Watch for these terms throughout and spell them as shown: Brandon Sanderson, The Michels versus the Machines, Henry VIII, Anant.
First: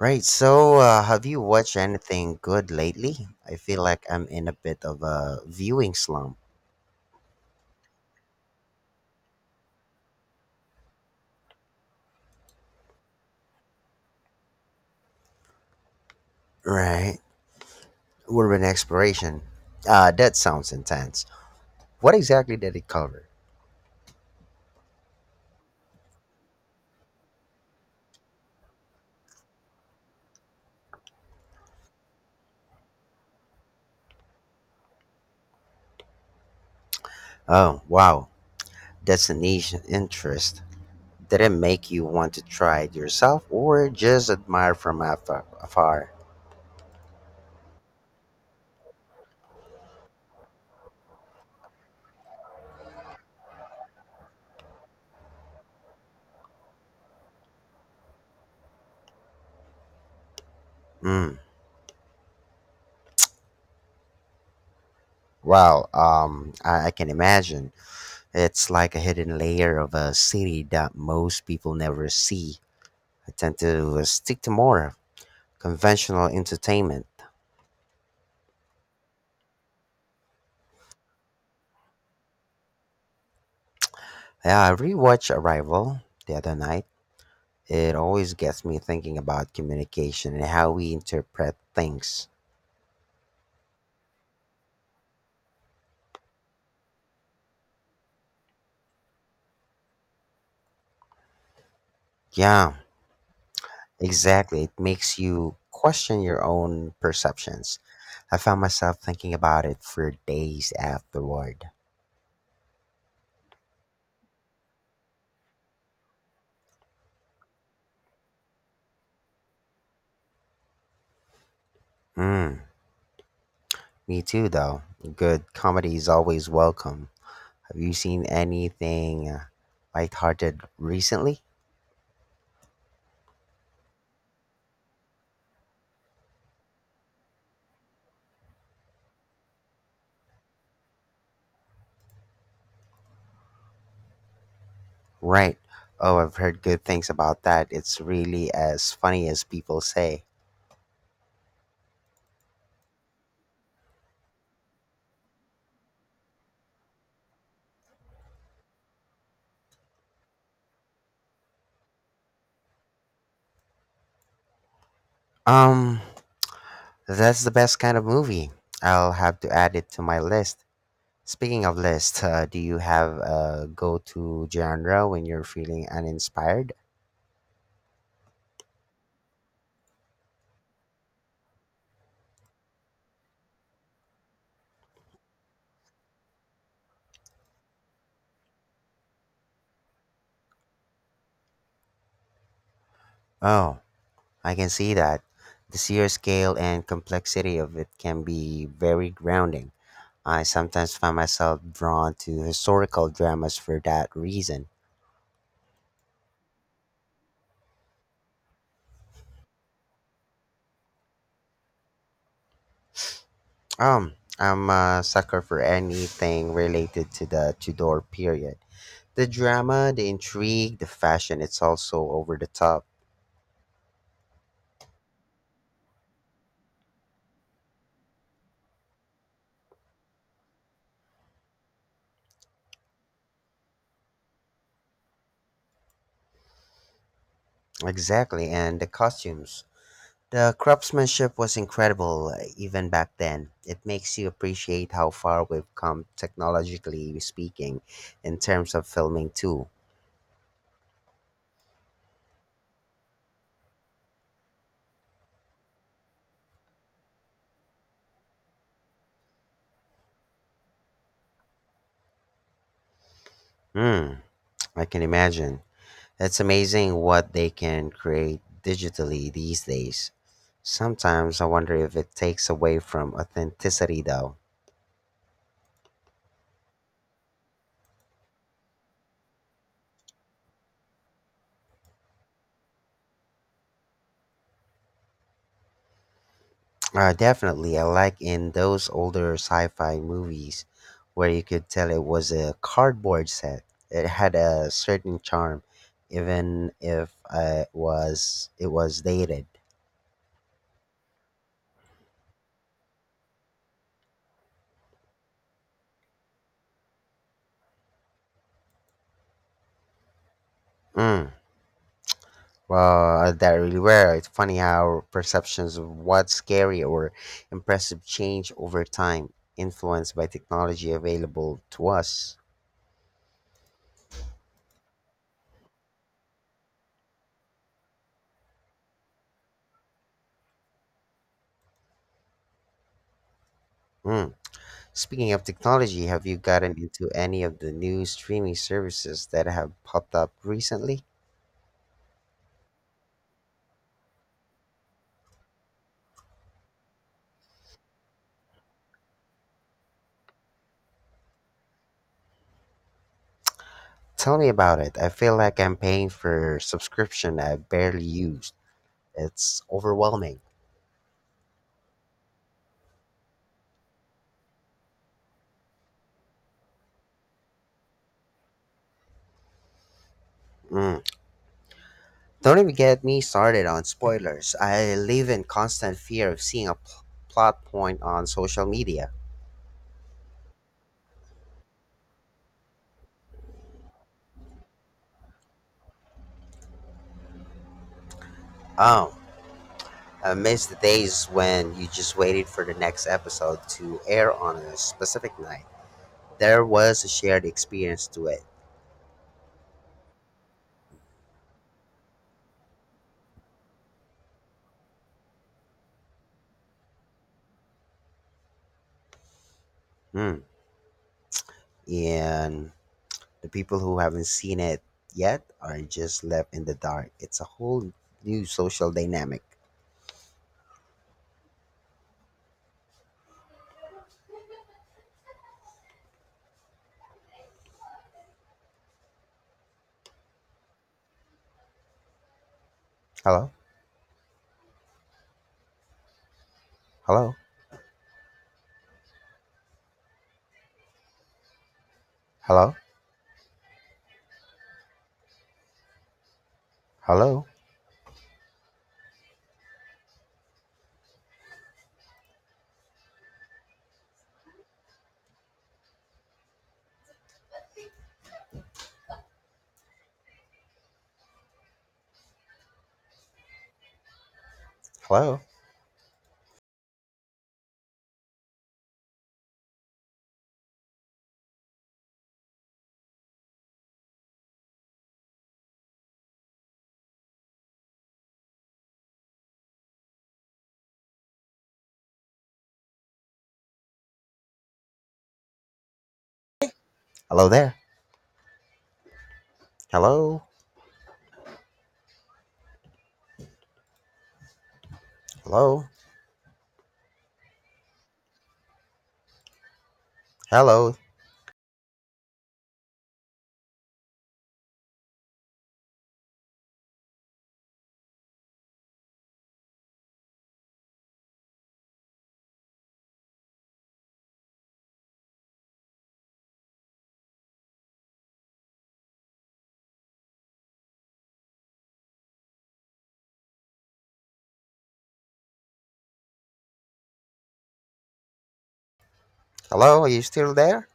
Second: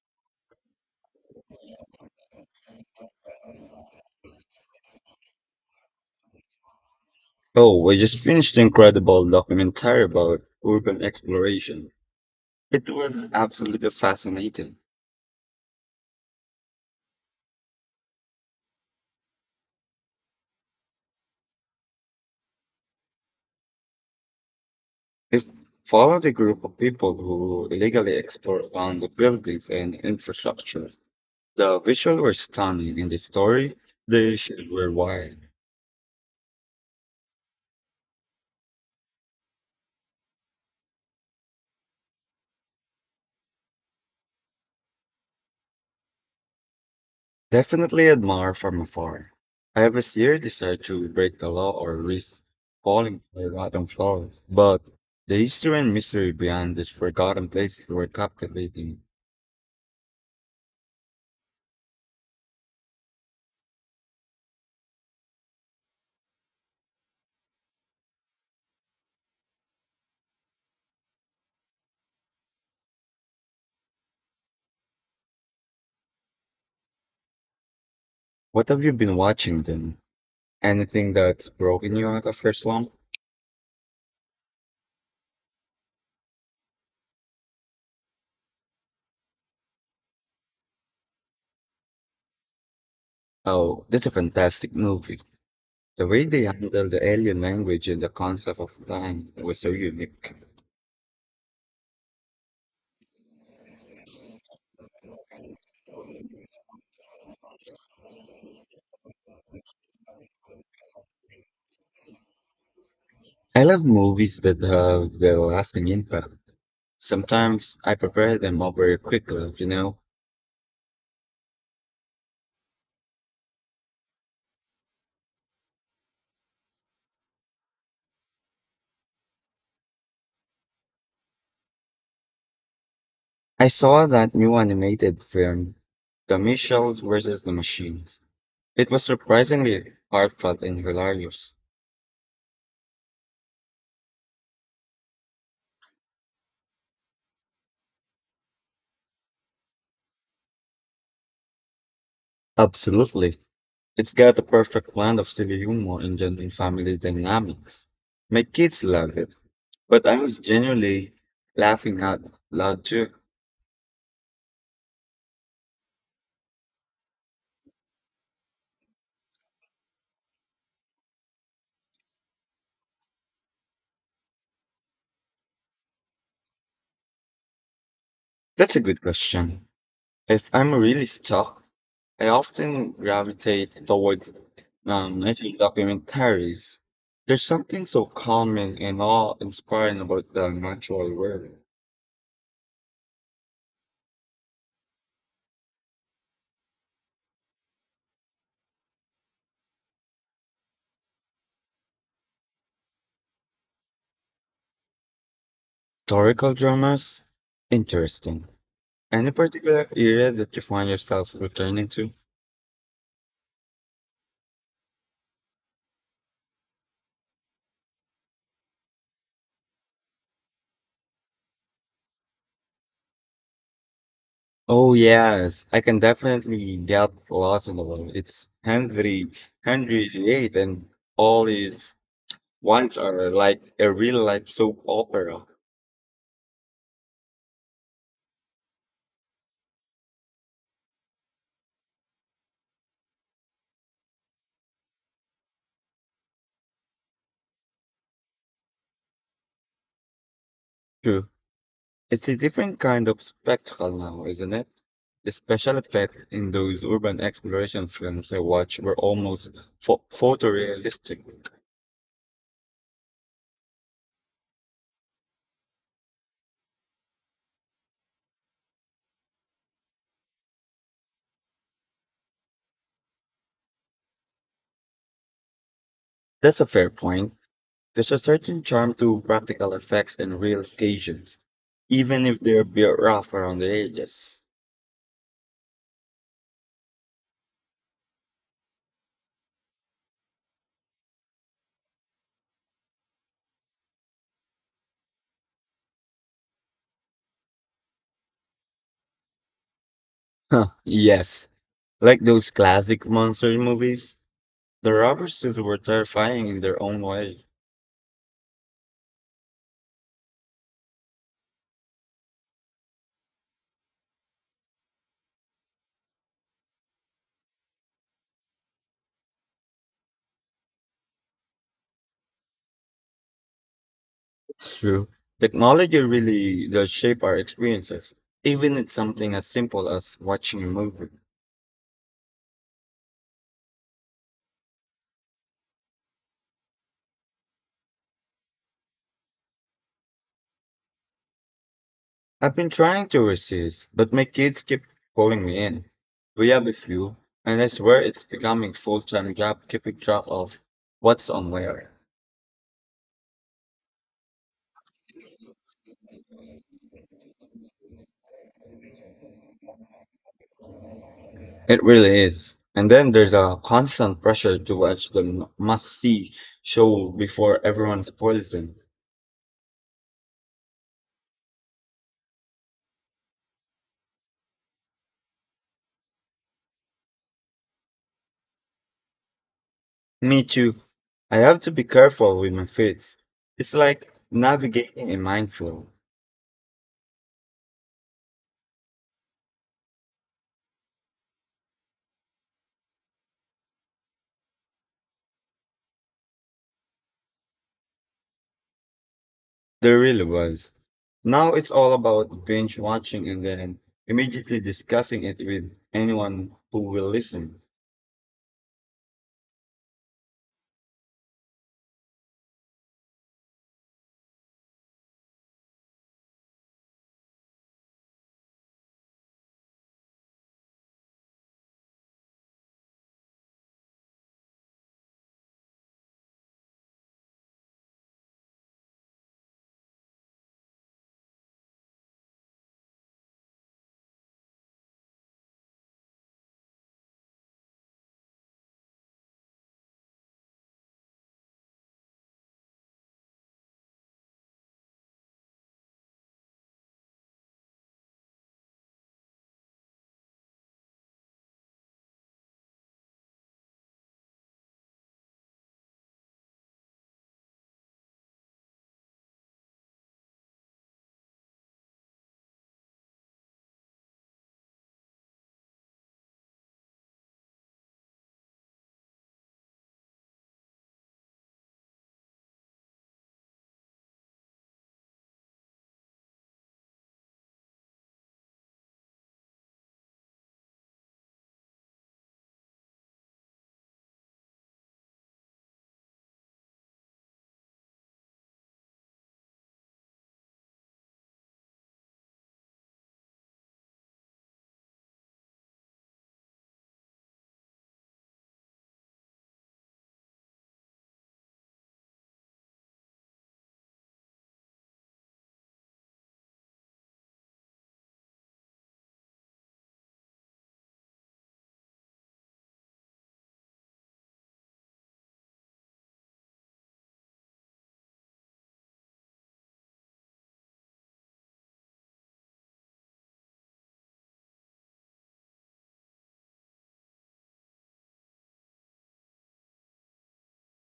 Right, have you watched anything good lately? I feel like I'm in a bit of a viewing slump. Oh, we just finished an incredible documentary about urban exploration. It was absolutely fascinating. Right, urban exploration. That sounds intense. What exactly did it cover? It followed a group of people who illegally explored around the buildings and infrastructure. The visuals were stunning and the story they shared were wild. Oh, wow, that's a niche interest. Did it make you want to try it yourself or just admire from afar? Definitely admire from afar. I have a serious desire to break the law or risk falling to the rotten floor, but the history and mystery behind these forgotten places were captivating. Hmm. Well, I can imagine. It's like a hidden layer of a city that most people never see. I tend to stick to more conventional entertainment. What have you been watching then? Anything that's broken you out of your slump? Yeah, I rewatched Arrival the other night. It always gets me thinking about communication and how we interpret things. Oh, that's a fantastic movie. The way they handled the alien language and the concept of time was so unique. Yeah, exactly. It makes you question your own perceptions. I found myself thinking about it for days afterward. I love movies that have the lasting impact. Sometimes I prepare them over quickly. Mm, me too, though. Good comedy is always welcome. Have you seen anything lighthearted recently? I saw that new animated film, The Michels versus the Machines. It was surprisingly heartfelt and hilarious. Right. Oh, I've heard good things about that. It's really as funny as people say. Absolutely. It's got the perfect blend of silly humor and genuine family dynamics. My kids loved it, but I was genuinely laughing out loud too. Um, that's the best kind of movie. I'll have to add it to my list. Speaking of list, do you have a go-to genre when you're feeling uninspired? That's a good question. If I'm really stuck, I often gravitate towards nature documentaries. There's something so calming and awe-inspiring about the natural world. Oh, I can see that. The sheer scale and complexity of it can be very grounding. I sometimes find myself drawn to historical dramas for that reason. Historical dramas? Interesting. Any particular era that you find yourself returning to? Um, I'm a sucker for anything related to the Tudor period. The drama, the intrigue, the fashion, it's also over the top. Oh yes, I can definitely get lost in the world. It's Henry VIII, and all his ones are like a real life soap opera. Exactly, and the costumes. The craftsmanship was incredible even back then. It makes you appreciate how far we've come technologically speaking in terms of filming too. True, it's a different kind of spectacle now, isn't it? The special effects in those urban exploration films I watched were almost photorealistic. Hmm, I can imagine. It's amazing what they can create digitally these days. Sometimes I wonder if it takes away from authenticity though. That's a fair point. There's a certain charm to practical effects and real occasions, even if they're a bit rough around the edges. Definitely, I like in those older sci fi movies where you could tell it was a cardboard set. It had a certain charm, even if it was dated. Huh? Yes, like those classic monster movies, the rubber suits were terrifying in their own way. Mm. That really were. It's funny how perceptions of what's scary or impressive change over time, influenced by technology available to us. It's true. Technology really does shape our experiences, even in something as simple as watching a movie. Mm. Speaking of technology, have you gotten into any of the new streaming services that have popped up recently? I've been trying to resist, but my kids keep pulling me in. We have a few, and I swear it's becoming full-time job keeping track of what's on where. Tell me about it. I feel like I'm paying for subscription I barely used. It's overwhelming. It really is. And then there's a constant pressure to watch the must-see show before everyone spoils them. Mm. Don't even get me started on spoilers. I live in constant fear of seeing a plot point on social media. Me too. I have to be careful with my faith. It's like navigating a minefield. Oh, I miss the days when you just waited for the next episode to air on a specific night. There was a shared experience to it. There really was. Now it's all about binge watching and then immediately discussing it with anyone who will listen. Hmm. And the people who haven't seen it yet are just left in the dark. It's a whole new social dynamic. Hello? Hello? Hello? Hello? Hello? Hello there? Hello? Hello? Hello? Hello, are you still there?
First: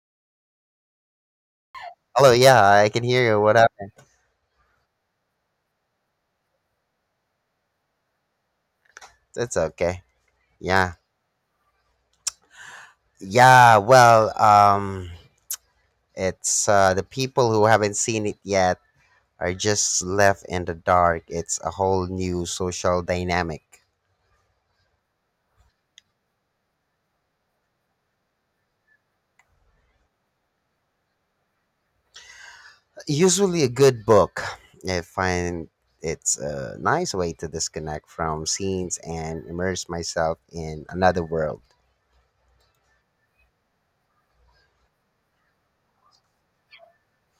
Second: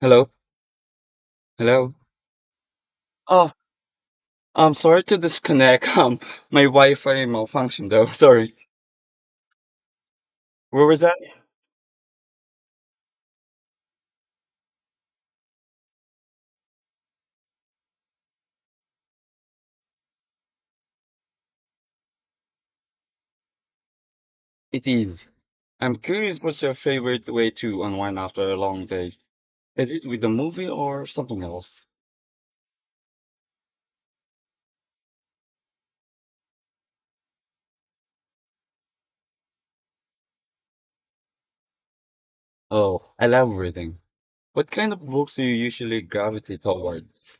Hello? Hello? Hello, yeah, I can hear you. Oh, What up? I'm sorry to disconnect. My Wi-Fi malfunctioned though. Sorry. It's okay. Where Yeah. was that? Yeah, well, it's the people who haven't seen it yet are just left in the dark. It's a whole new social dynamic. It is. I'm curious what's your favorite way to unwind after a long day? Is it with a movie or something else? Usually a good book. I find it's a nice way to disconnect from scenes and immerse myself in another world. Oh, I love reading. What kind of books do you usually gravitate towards?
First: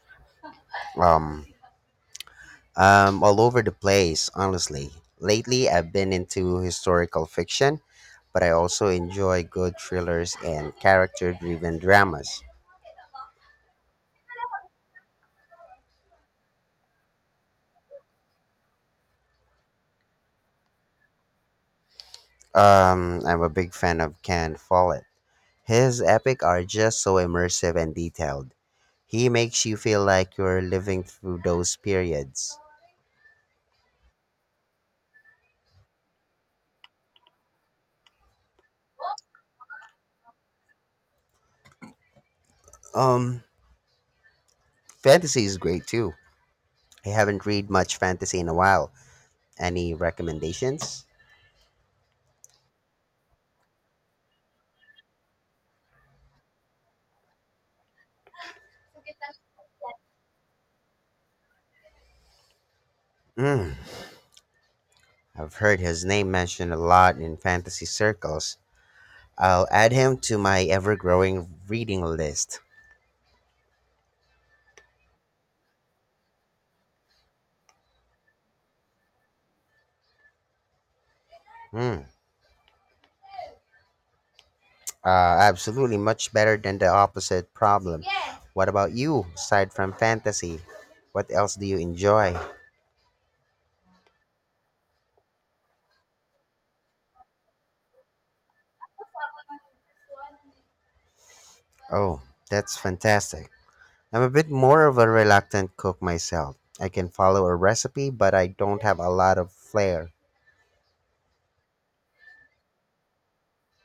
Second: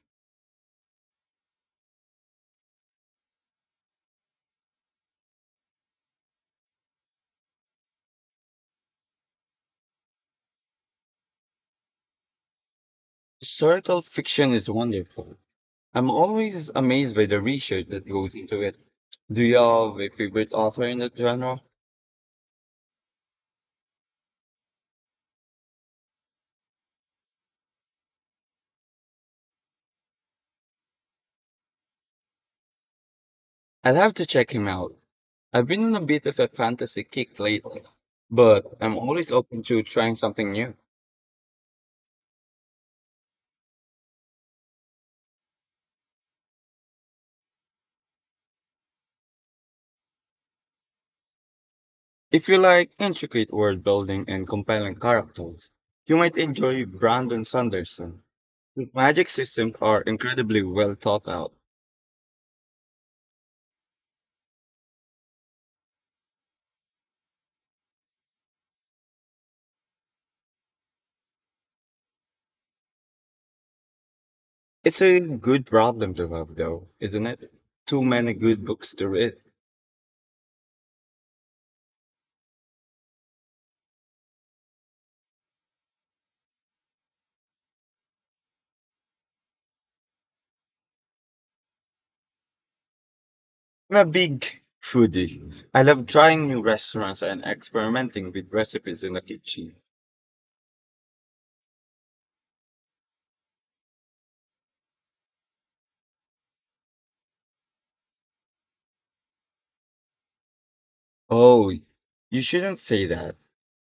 Um all over the place, honestly. Lately, I've been into historical fiction, but I also enjoy good thrillers and character driven dramas. Historical fiction is wonderful. I'm always amazed by the research that goes into it. Do you have a favorite author in that genre? I'm a big fan of Ken Follett. His epic are just so immersive and detailed. He makes you feel like you're living through those periods. I'll have to check him out. I've been on a bit of a fantasy kick lately, but I'm always open to trying something new. Um, Fantasy is great too. I haven't read much fantasy in a while. Any recommendations? If you like intricate world building and compelling characters, you might enjoy Brandon Sanderson. His magic systems are incredibly well thought out. Mm, I've heard his name mentioned a lot in fantasy circles. I'll add him to my ever growing reading list. It's a good problem to have, though, isn't it? Too many good books to read. Hmm. Absolutely, much better than the opposite problem. What about you, aside from fantasy? What else do you enjoy? I'm a big foodie. I love trying new restaurants and experimenting with recipes in the kitchen. Oh, that's fantastic. I'm a bit more of a reluctant cook myself. I can follow a recipe, but I don't have a lot of flair. Oh, you shouldn't say that.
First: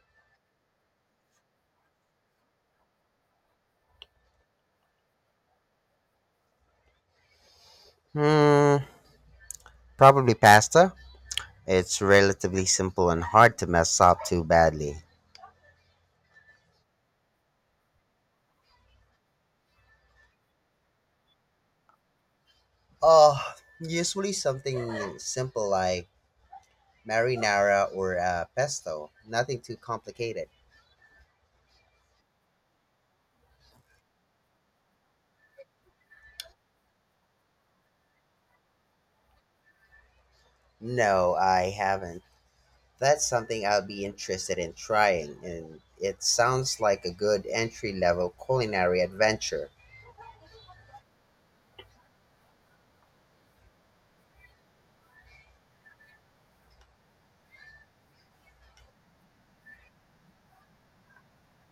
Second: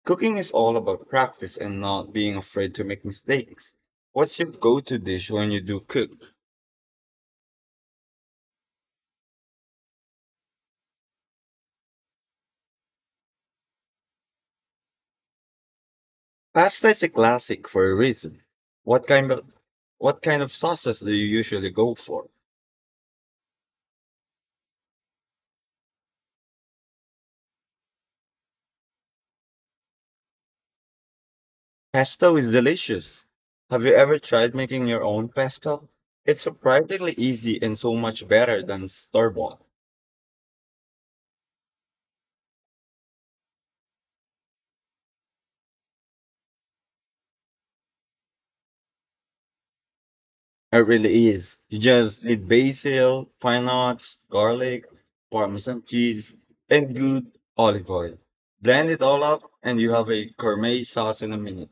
Cooking is all about practice and not being afraid to make mistakes. What's your go to dish when you do cook? Hmm, probably pasta. It's relatively simple and hard to mess up too badly. Pasta is a classic for a reason. What kind of what kind of sauces do you usually go for? Oh, usually something simple like marinara or pesto. Nothing too complicated. Pesto is delicious. Have you ever tried making your own pesto? It's surprisingly easy and so much better than store bought. No, I haven't. That's something I'll be interested in trying, and it sounds like a good entry level culinary adventure. It really is. You just need basil, pine nuts, garlic, parmesan cheese, and good olive oil. Blend it all up, and you have a gourmet sauce in a minute.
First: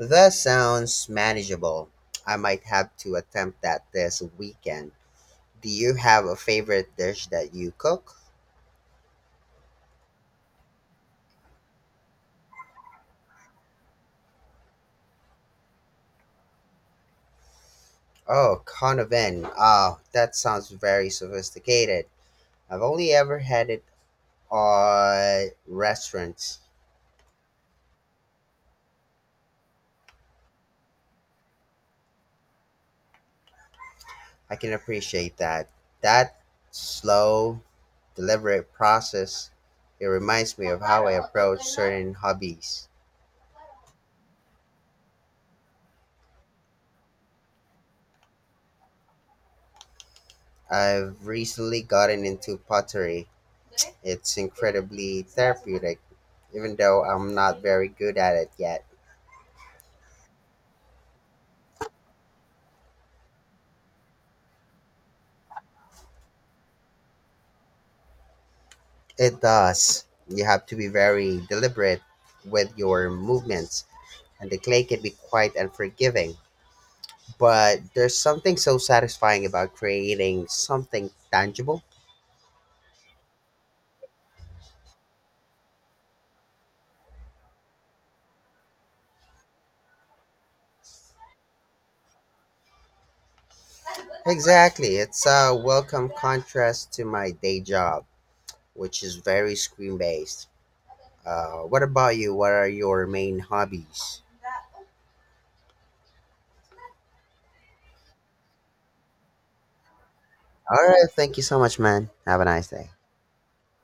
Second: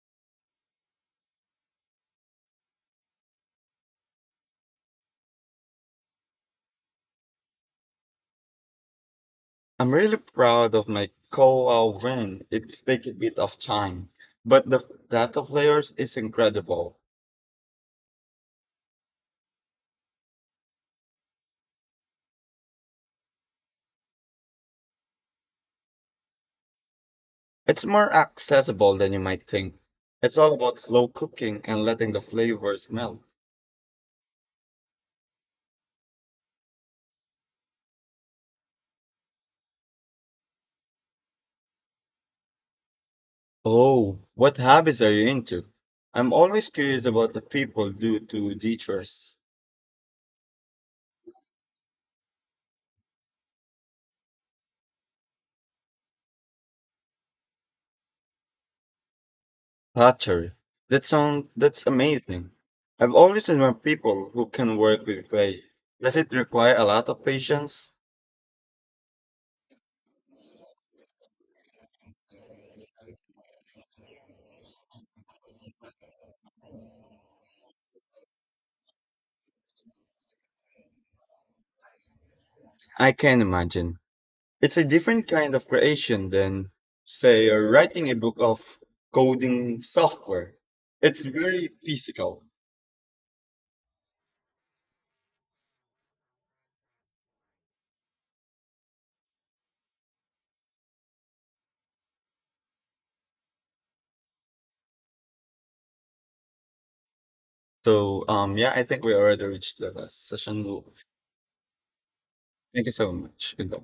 That sounds manageable. I might have to attempt that this weekend. Do you have a favorite dish that you cook? I'm really proud of my koa win. It's taken a bit of time, but the data of layers is incredible. Oh, conoven. Oh, that sounds very sophisticated. I've only ever had it on restaurants. It's more accessible than you might think. It's all about slow cooking and letting the flavors melt. I can appreciate that. That slow, deliberate process, it reminds me of how I approach certain hobbies. Oh, what hobbies are you into? I'm always curious about the people do to teachers. I've recently gotten into pottery. It's incredibly therapeutic, even though I'm not very good at it yet. Pottery. That's amazing. I've always admired people who can work with clay. Does it require a lot of patience? It does. You have to be very deliberate with your movements, and the clay can be quite unforgiving. But there's something so satisfying about creating something tangible. I can imagine. It's a different kind of creation than, say, writing a book of coding software. It's very physical. Exactly. It's a welcome contrast to my day job, which is very screen based. What about you? What are your main hobbies? So I think we already reached the last session. All right. Thank you so much, man. Have a nice Thank day. you so much. Goodbye.